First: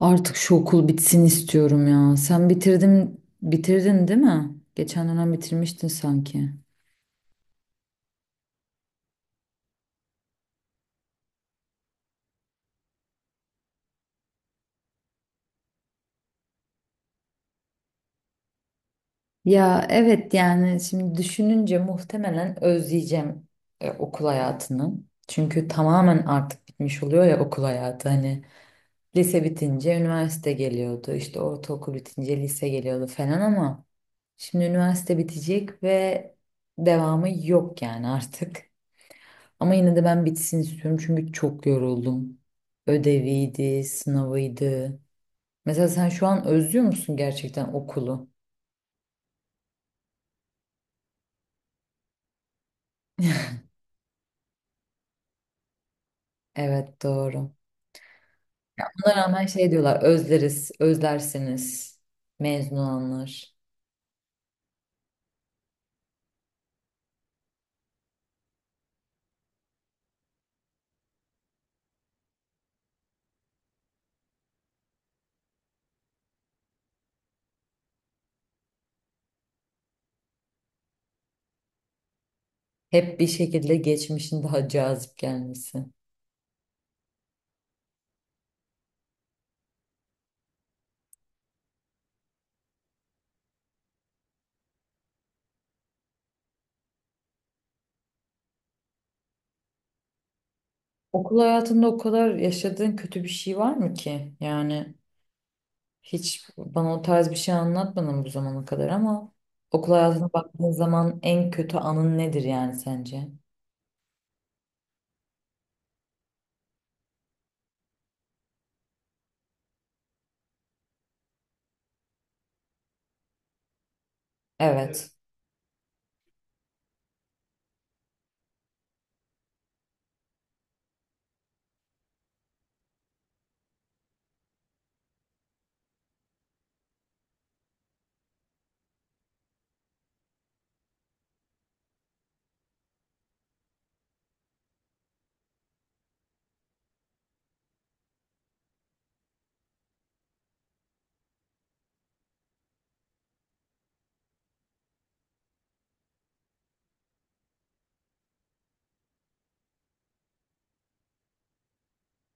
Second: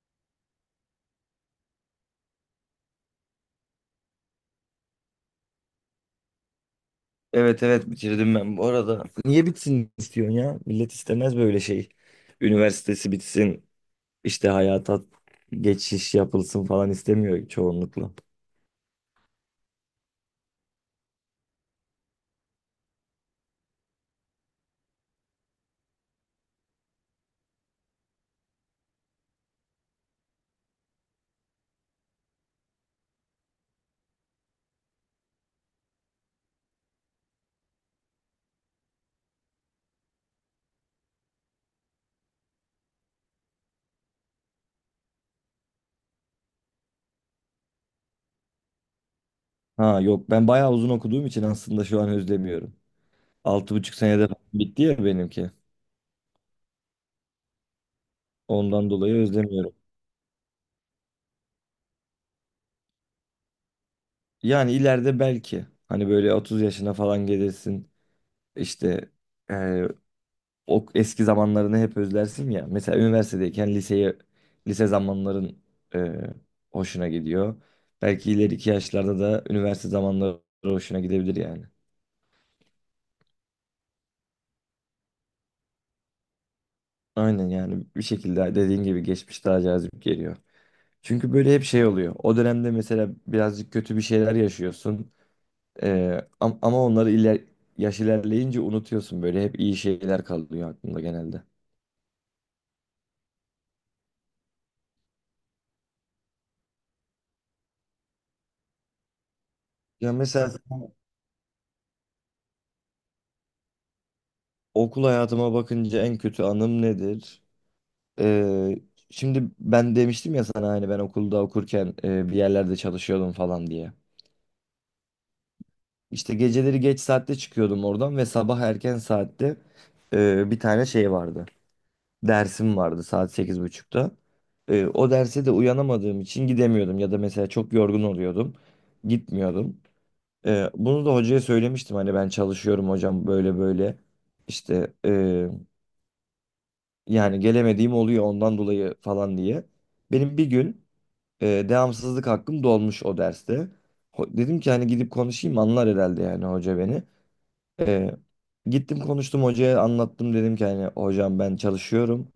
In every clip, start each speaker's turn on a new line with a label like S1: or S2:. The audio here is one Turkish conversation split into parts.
S1: Artık şu okul bitsin istiyorum ya. Sen bitirdin, bitirdin değil mi? Geçen dönem bitirmiştin sanki.
S2: Evet evet bitirdim ben bu arada. Niye bitsin istiyorsun ya? Millet istemez böyle şey. Üniversitesi bitsin, işte hayata geçiş yapılsın falan istemiyor çoğunlukla.
S1: Ya evet yani şimdi düşününce muhtemelen özleyeceğim okul hayatını. Çünkü tamamen artık bitmiş oluyor ya okul hayatı. Hani lise bitince üniversite geliyordu, işte ortaokul bitince lise geliyordu falan ama şimdi üniversite bitecek ve devamı yok yani artık. Ama yine de ben bitsin istiyorum çünkü çok yoruldum. Ödeviydi, sınavıydı. Mesela sen şu an özlüyor musun gerçekten okulu?
S2: Ha yok ben bayağı uzun okuduğum için aslında şu an özlemiyorum. 6,5 senede falan bitti ya benimki.
S1: Evet doğru.
S2: Ondan dolayı
S1: Buna rağmen şey
S2: özlemiyorum.
S1: diyorlar özleriz, özlersiniz mezun olanlar.
S2: Yani ileride belki hani böyle 30 yaşına falan gelirsin. İşte o eski zamanlarını hep özlersin ya. Mesela üniversitedeyken liseyi lise zamanların e, hoşuna gidiyor. Belki ileriki yaşlarda da üniversite zamanları hoşuna gidebilir yani.
S1: Hep bir şekilde geçmişin daha cazip gelmesi.
S2: Aynen yani bir şekilde dediğin gibi geçmiş daha cazip geliyor. Çünkü böyle hep şey oluyor. O dönemde mesela birazcık kötü bir şeyler yaşıyorsun. E, ama onları yaş ilerleyince unutuyorsun böyle. Hep iyi şeyler kalıyor aklında
S1: Okul
S2: genelde.
S1: hayatında o kadar yaşadığın kötü bir şey var mı ki? Yani hiç bana o tarz bir şey anlatmadın bu zamana kadar ama okul
S2: Ya
S1: hayatına
S2: mesela
S1: baktığın zaman en kötü anın nedir yani sence?
S2: okul hayatıma bakınca en kötü anım nedir? Ee, Şimdi ben demiştim ya sana hani ben okulda okurken bir yerlerde çalışıyordum falan diye.
S1: Evet.
S2: İşte geceleri geç saatte çıkıyordum oradan ve sabah erken saatte bir tane şey vardı. Dersim vardı saat 8.30'da. O derse de uyanamadığım için gidemiyordum ya da mesela çok yorgun oluyordum. Gitmiyordum. Bunu da hocaya söylemiştim hani ben çalışıyorum hocam böyle böyle. İşte yani gelemediğim oluyor ondan dolayı falan diye. Benim bir gün devamsızlık hakkım dolmuş o derste. Dedim ki hani gidip konuşayım anlar herhalde yani hoca beni. E, Gittim konuştum hocaya anlattım dedim ki hani hocam ben çalışıyorum.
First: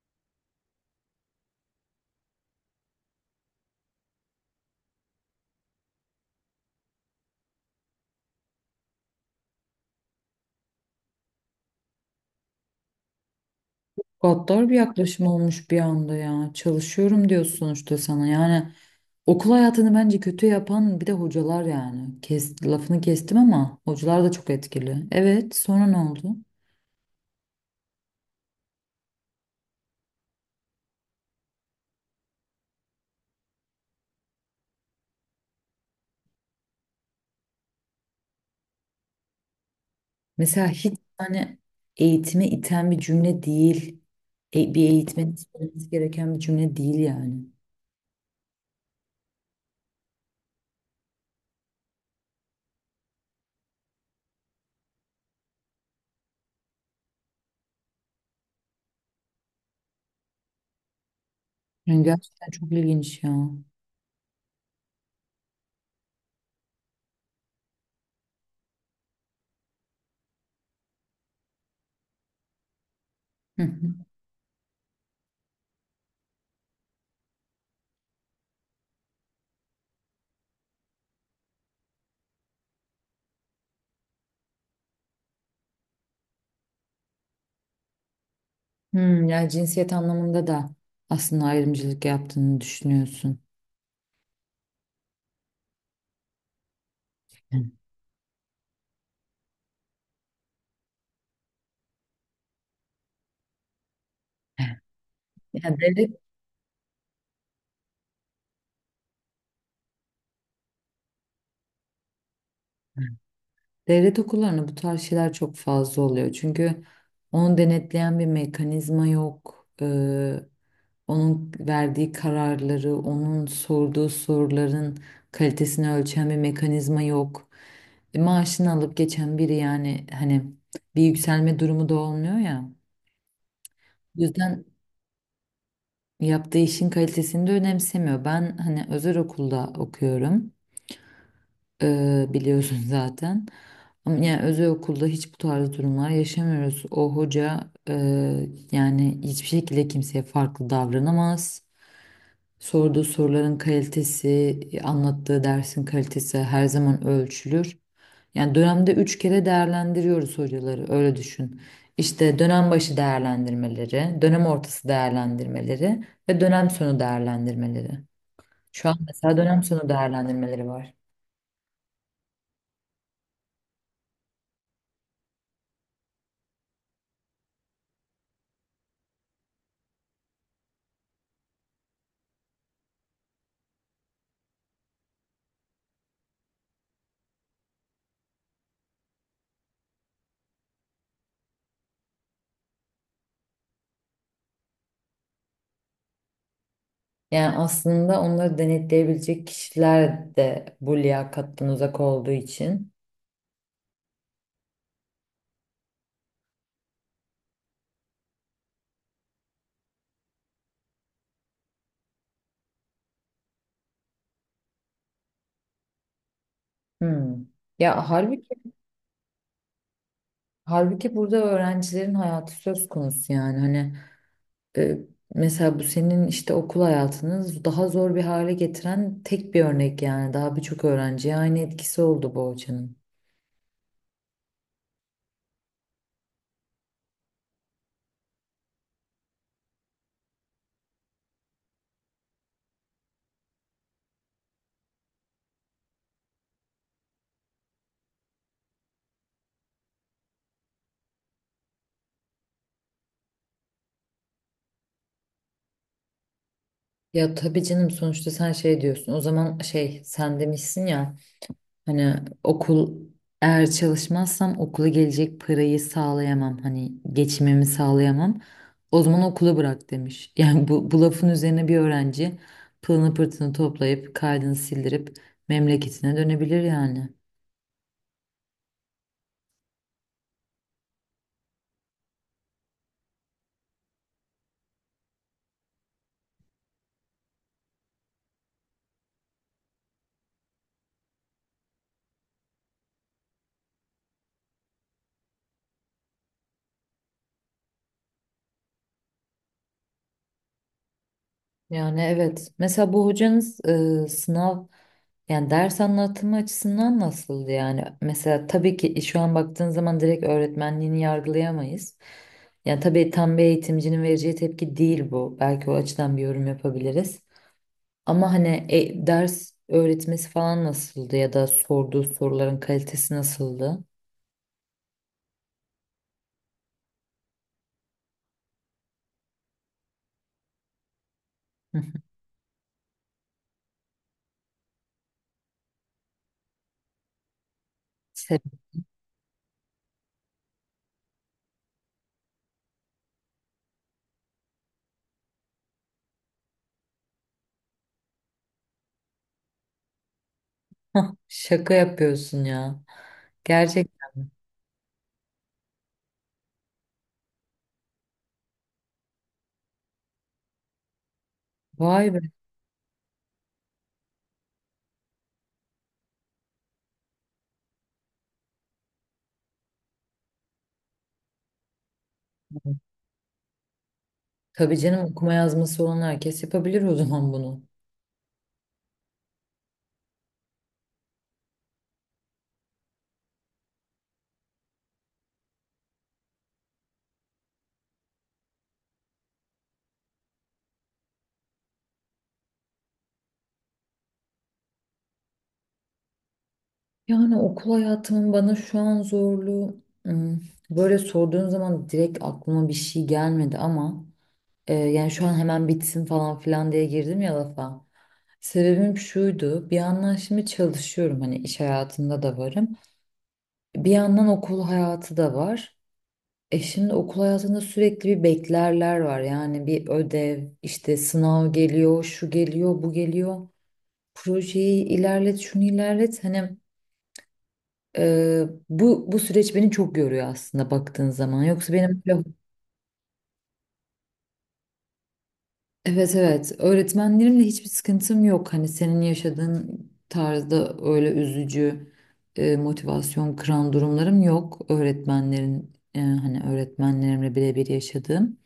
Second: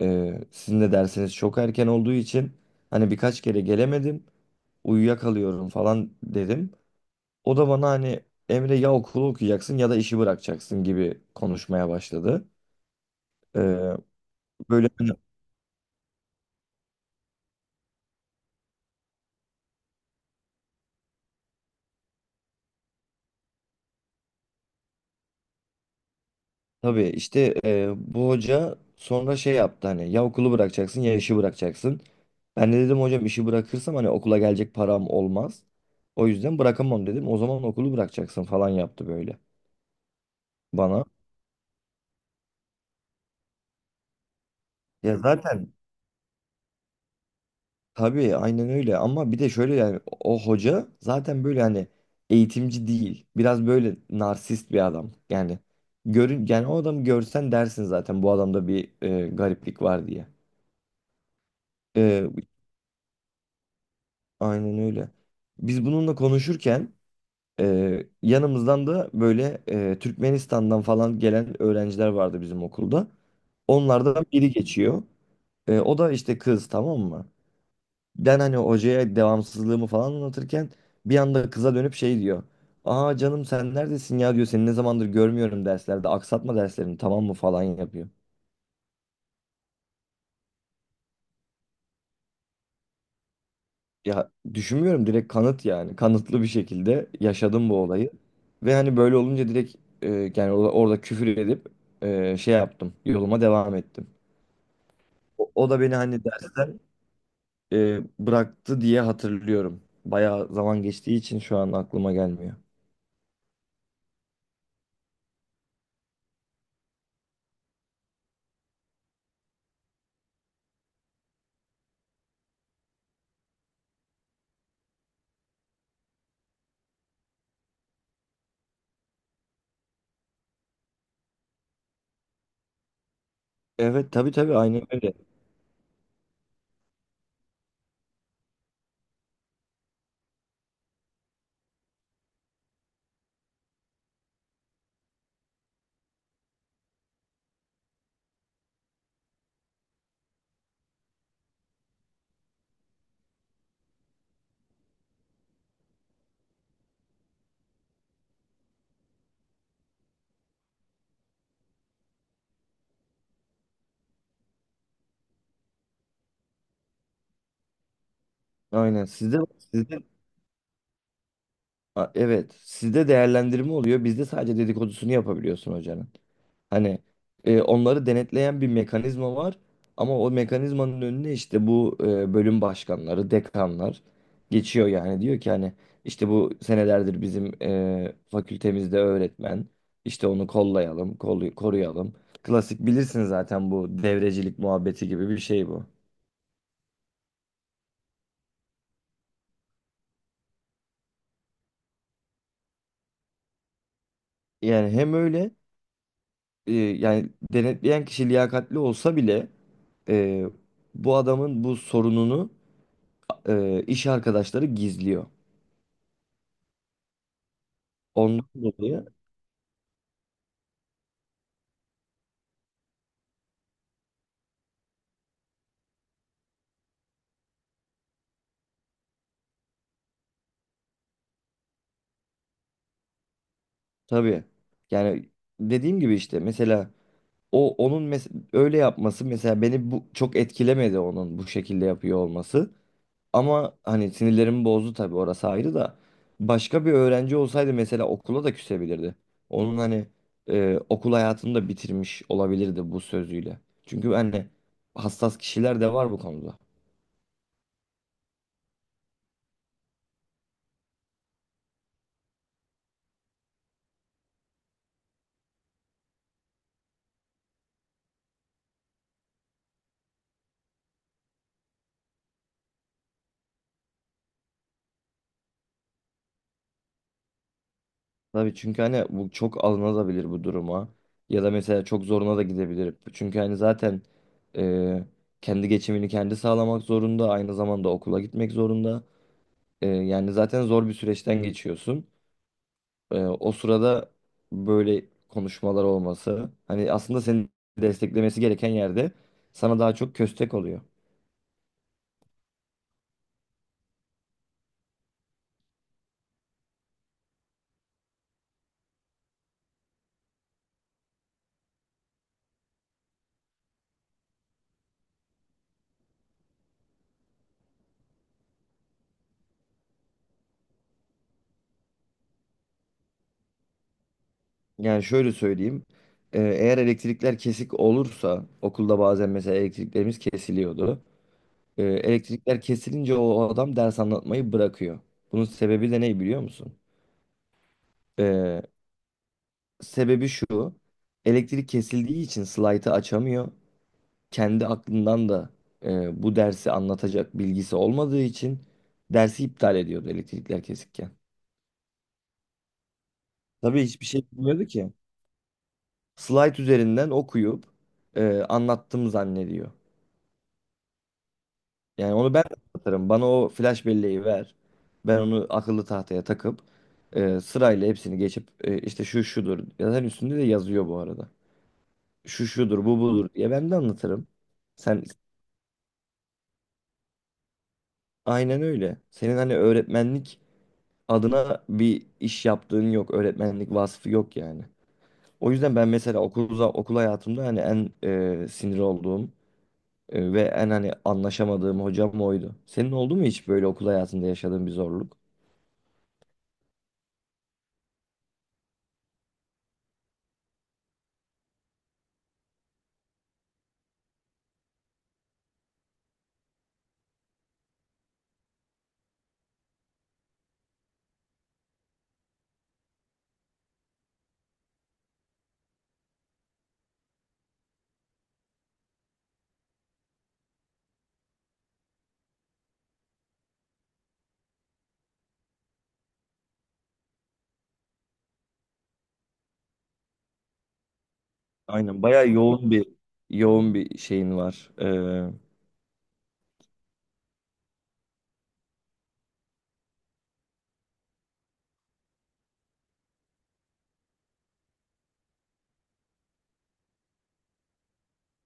S2: Sizin de dersiniz çok erken olduğu için hani birkaç kere gelemedim. Uyuyakalıyorum falan dedim. O da bana hani Emre ya okulu okuyacaksın ya da işi bırakacaksın gibi konuşmaya başladı. E,
S1: Gaddar bir
S2: böyle
S1: yaklaşım olmuş bir anda ya. Çalışıyorum diyorsun sonuçta sana. Yani okul hayatını bence kötü yapan bir de hocalar yani. Lafını kestim ama hocalar da çok etkili. Evet, sonra ne oldu?
S2: Tabii işte bu hoca sonra şey yaptı hani ya okulu bırakacaksın ya işi bırakacaksın. Ben de dedim hocam işi bırakırsam hani okula gelecek param olmaz. O yüzden bırakamam dedim. O zaman okulu bırakacaksın falan yaptı böyle
S1: Mesela hiç
S2: bana.
S1: hani eğitime iten bir cümle değil. E, bir
S2: Ya
S1: eğitmenin
S2: zaten
S1: söylemesi gereken bir cümle değil yani.
S2: tabii aynen öyle ama bir de şöyle yani o hoca zaten böyle hani eğitimci değil. Biraz böyle narsist bir adam. Yani görün yani o adamı görsen dersin zaten bu adamda bir gariplik var
S1: Yani
S2: diye.
S1: gerçekten çok ilginç ya.
S2: Aynen öyle. Biz bununla konuşurken yanımızdan da böyle Türkmenistan'dan falan gelen öğrenciler vardı bizim okulda.
S1: Hı hı.
S2: Onlardan biri geçiyor. O da işte kız tamam mı? Ben hani hocaya devamsızlığımı falan anlatırken bir anda kıza dönüp şey diyor. Aa canım sen neredesin ya diyor. Seni ne zamandır görmüyorum derslerde. Aksatma derslerini tamam mı falan yapıyor.
S1: Hmm, yani cinsiyet anlamında da aslında ayrımcılık yaptığını düşünüyorsun.
S2: Ya düşünmüyorum direkt kanıt yani. Kanıtlı bir şekilde
S1: Hı.
S2: yaşadım bu olayı. Ve hani böyle olunca direkt e, yani orada küfür edip şey yaptım. Yoluma devam ettim. O
S1: Yani
S2: da beni
S1: devlet
S2: hani dersten e, bıraktı diye hatırlıyorum. Bayağı zaman geçtiği için şu an aklıma gelmiyor.
S1: Devlet okullarında bu tarz şeyler çok fazla oluyor. Çünkü onu denetleyen bir mekanizma yok. Onun verdiği kararları, onun sorduğu soruların kalitesini ölçen bir mekanizma yok. E, maaşını alıp geçen biri yani hani bir yükselme durumu da olmuyor ya.
S2: Evet
S1: O
S2: tabii tabii
S1: yüzden
S2: aynen öyle.
S1: yaptığı işin kalitesini de önemsemiyor. Ben hani özel okulda okuyorum. Biliyorsun zaten. Ama yani özel okulda hiç bu tarz durumlar yaşamıyoruz. O hoca yani hiçbir şekilde kimseye farklı davranamaz. Sorduğu soruların kalitesi, anlattığı dersin kalitesi her zaman ölçülür. Yani dönemde üç kere değerlendiriyoruz hocaları, öyle düşün. İşte dönem başı değerlendirmeleri, dönem ortası değerlendirmeleri ve dönem sonu değerlendirmeleri. Şu an
S2: Aynen.
S1: mesela
S2: Sizde
S1: dönem sonu
S2: sizde
S1: değerlendirmeleri var.
S2: Evet, sizde değerlendirme oluyor. Bizde sadece dedikodusunu yapabiliyorsun hocanın. Hani onları denetleyen bir mekanizma var ama o mekanizmanın önüne işte bu bölüm başkanları, dekanlar geçiyor yani diyor ki hani işte bu senelerdir bizim fakültemizde öğretmen işte onu kollayalım, koruyalım. Klasik bilirsin zaten bu devrecilik muhabbeti gibi bir şey bu.
S1: Yani aslında onları denetleyebilecek kişiler de bu liyakattan uzak olduğu için.
S2: Yani hem öyle yani denetleyen kişi liyakatli olsa bile e, bu adamın bu sorununu iş arkadaşları gizliyor.
S1: Hmm. Ya
S2: Ondan
S1: halbuki,
S2: dolayı.
S1: halbuki burada öğrencilerin hayatı söz konusu yani. Hani e, mesela bu senin işte okul hayatını daha zor bir hale getiren tek bir örnek yani. Daha birçok öğrenciye aynı etkisi oldu bu hocanın.
S2: Tabii. Yani dediğim gibi işte mesela o onun öyle yapması mesela beni bu çok etkilemedi onun bu şekilde yapıyor olması. Ama hani sinirlerimi bozdu tabii orası ayrı da başka bir öğrenci olsaydı mesela okula da küsebilirdi. Onun hani okul hayatını da bitirmiş olabilirdi bu sözüyle. Çünkü hani hassas kişiler de var bu konuda.
S1: Ya tabii canım sonuçta sen şey diyorsun. O zaman şey sen demişsin ya. Hani okul eğer çalışmazsam okula gelecek parayı sağlayamam. Hani geçimimi sağlayamam. O zaman okulu bırak demiş. Yani bu lafın üzerine bir öğrenci pılını pırtını toplayıp kaydını sildirip memleketine dönebilir yani.
S2: Tabii çünkü hani bu çok alınabilir bu duruma. Ya da mesela çok zoruna da gidebilir. Çünkü hani zaten e, kendi geçimini kendi sağlamak zorunda. Aynı zamanda okula gitmek zorunda. Yani zaten zor bir süreçten geçiyorsun. O sırada böyle konuşmalar olması. Hani aslında seni desteklemesi gereken yerde sana daha çok köstek oluyor.
S1: Yani evet. Mesela bu hocanız sınav yani ders anlatımı açısından nasıldı yani? Mesela tabii ki şu an baktığın zaman direkt öğretmenliğini yargılayamayız. Yani tabii tam bir eğitimcinin vereceği tepki değil bu. Belki o açıdan bir yorum yapabiliriz. Ama hani ders öğretmesi falan nasıldı ya da sorduğu soruların kalitesi nasıldı?
S2: Yani şöyle söyleyeyim. Eğer elektrikler kesik olursa okulda bazen mesela elektriklerimiz kesiliyordu. Elektrikler kesilince o adam ders anlatmayı bırakıyor. Bunun sebebi de ne biliyor musun? Ee, Sebebi şu. Elektrik kesildiği için slaytı açamıyor. Kendi aklından da bu dersi anlatacak bilgisi olmadığı için dersi iptal ediyordu elektrikler kesikken.
S1: Şaka yapıyorsun ya.
S2: Tabii hiçbir
S1: Gerçekten.
S2: şey bilmiyordu ki. Slide üzerinden okuyup anlattım zannediyor.
S1: Vay
S2: Yani
S1: be.
S2: onu ben de anlatırım. Bana o flash belleği ver. Ben onu akıllı tahtaya takıp sırayla hepsini geçip işte şu şudur. Yazan üstünde de yazıyor bu arada. Şu şudur, bu budur diye ben de anlatırım.
S1: Tabii
S2: Sen
S1: canım okuma yazması olan herkes yapabilir o zaman bunu.
S2: aynen öyle. Senin hani öğretmenlik adına bir iş yaptığın yok, öğretmenlik vasfı yok yani. O yüzden ben mesela okul hayatımda hani en sinir olduğum ve en hani anlaşamadığım hocam oydu. Senin oldu mu hiç böyle okul hayatında yaşadığın bir zorluk?
S1: Yani okul hayatımın bana şu an zorluğu böyle sorduğun zaman direkt aklıma bir şey gelmedi ama yani şu an hemen bitsin falan filan diye girdim ya lafa. Sebebim şuydu bir yandan şimdi çalışıyorum hani iş hayatında da varım. Bir yandan okul hayatı da var. E şimdi okul hayatında sürekli bir beklerler var. Yani bir ödev, işte sınav geliyor, şu geliyor, bu geliyor. Projeyi ilerlet, şunu ilerlet. Hani bu süreç beni çok yoruyor aslında baktığın zaman.
S2: Aynen bayağı yoğun bir şeyin var.
S1: Evet, evet, öğretmenlerimle hiçbir sıkıntım yok. Hani senin yaşadığın tarzda öyle üzücü motivasyon kıran durumlarım yok. Öğretmenlerin hani öğretmenlerimle birebir yaşadığım.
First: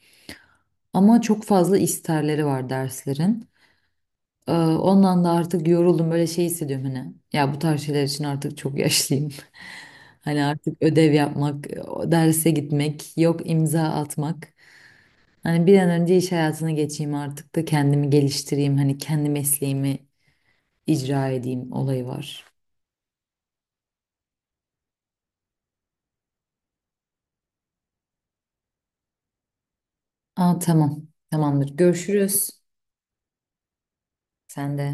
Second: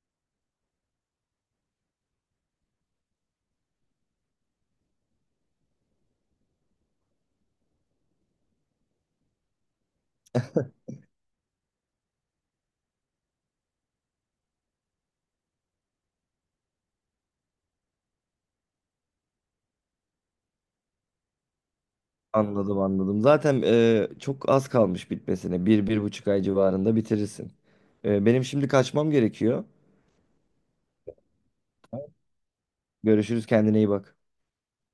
S1: Ama çok fazla isterleri var derslerin. Ondan da artık yoruldum böyle şey hissediyorum hani. Ya bu tarz şeyler için artık çok yaşlıyım. Hani artık ödev yapmak, derse gitmek, yok imza atmak. Hani bir an önce iş hayatına geçeyim artık da kendimi geliştireyim. Hani kendi mesleğimi icra edeyim olayı var.
S2: Anladım anladım. Zaten çok az kalmış bitmesine. 1,5 ay civarında bitirirsin. Benim şimdi kaçmam gerekiyor.
S1: Aa tamam. Tamamdır. Görüşürüz.
S2: Görüşürüz, kendine iyi bak.
S1: Sen de.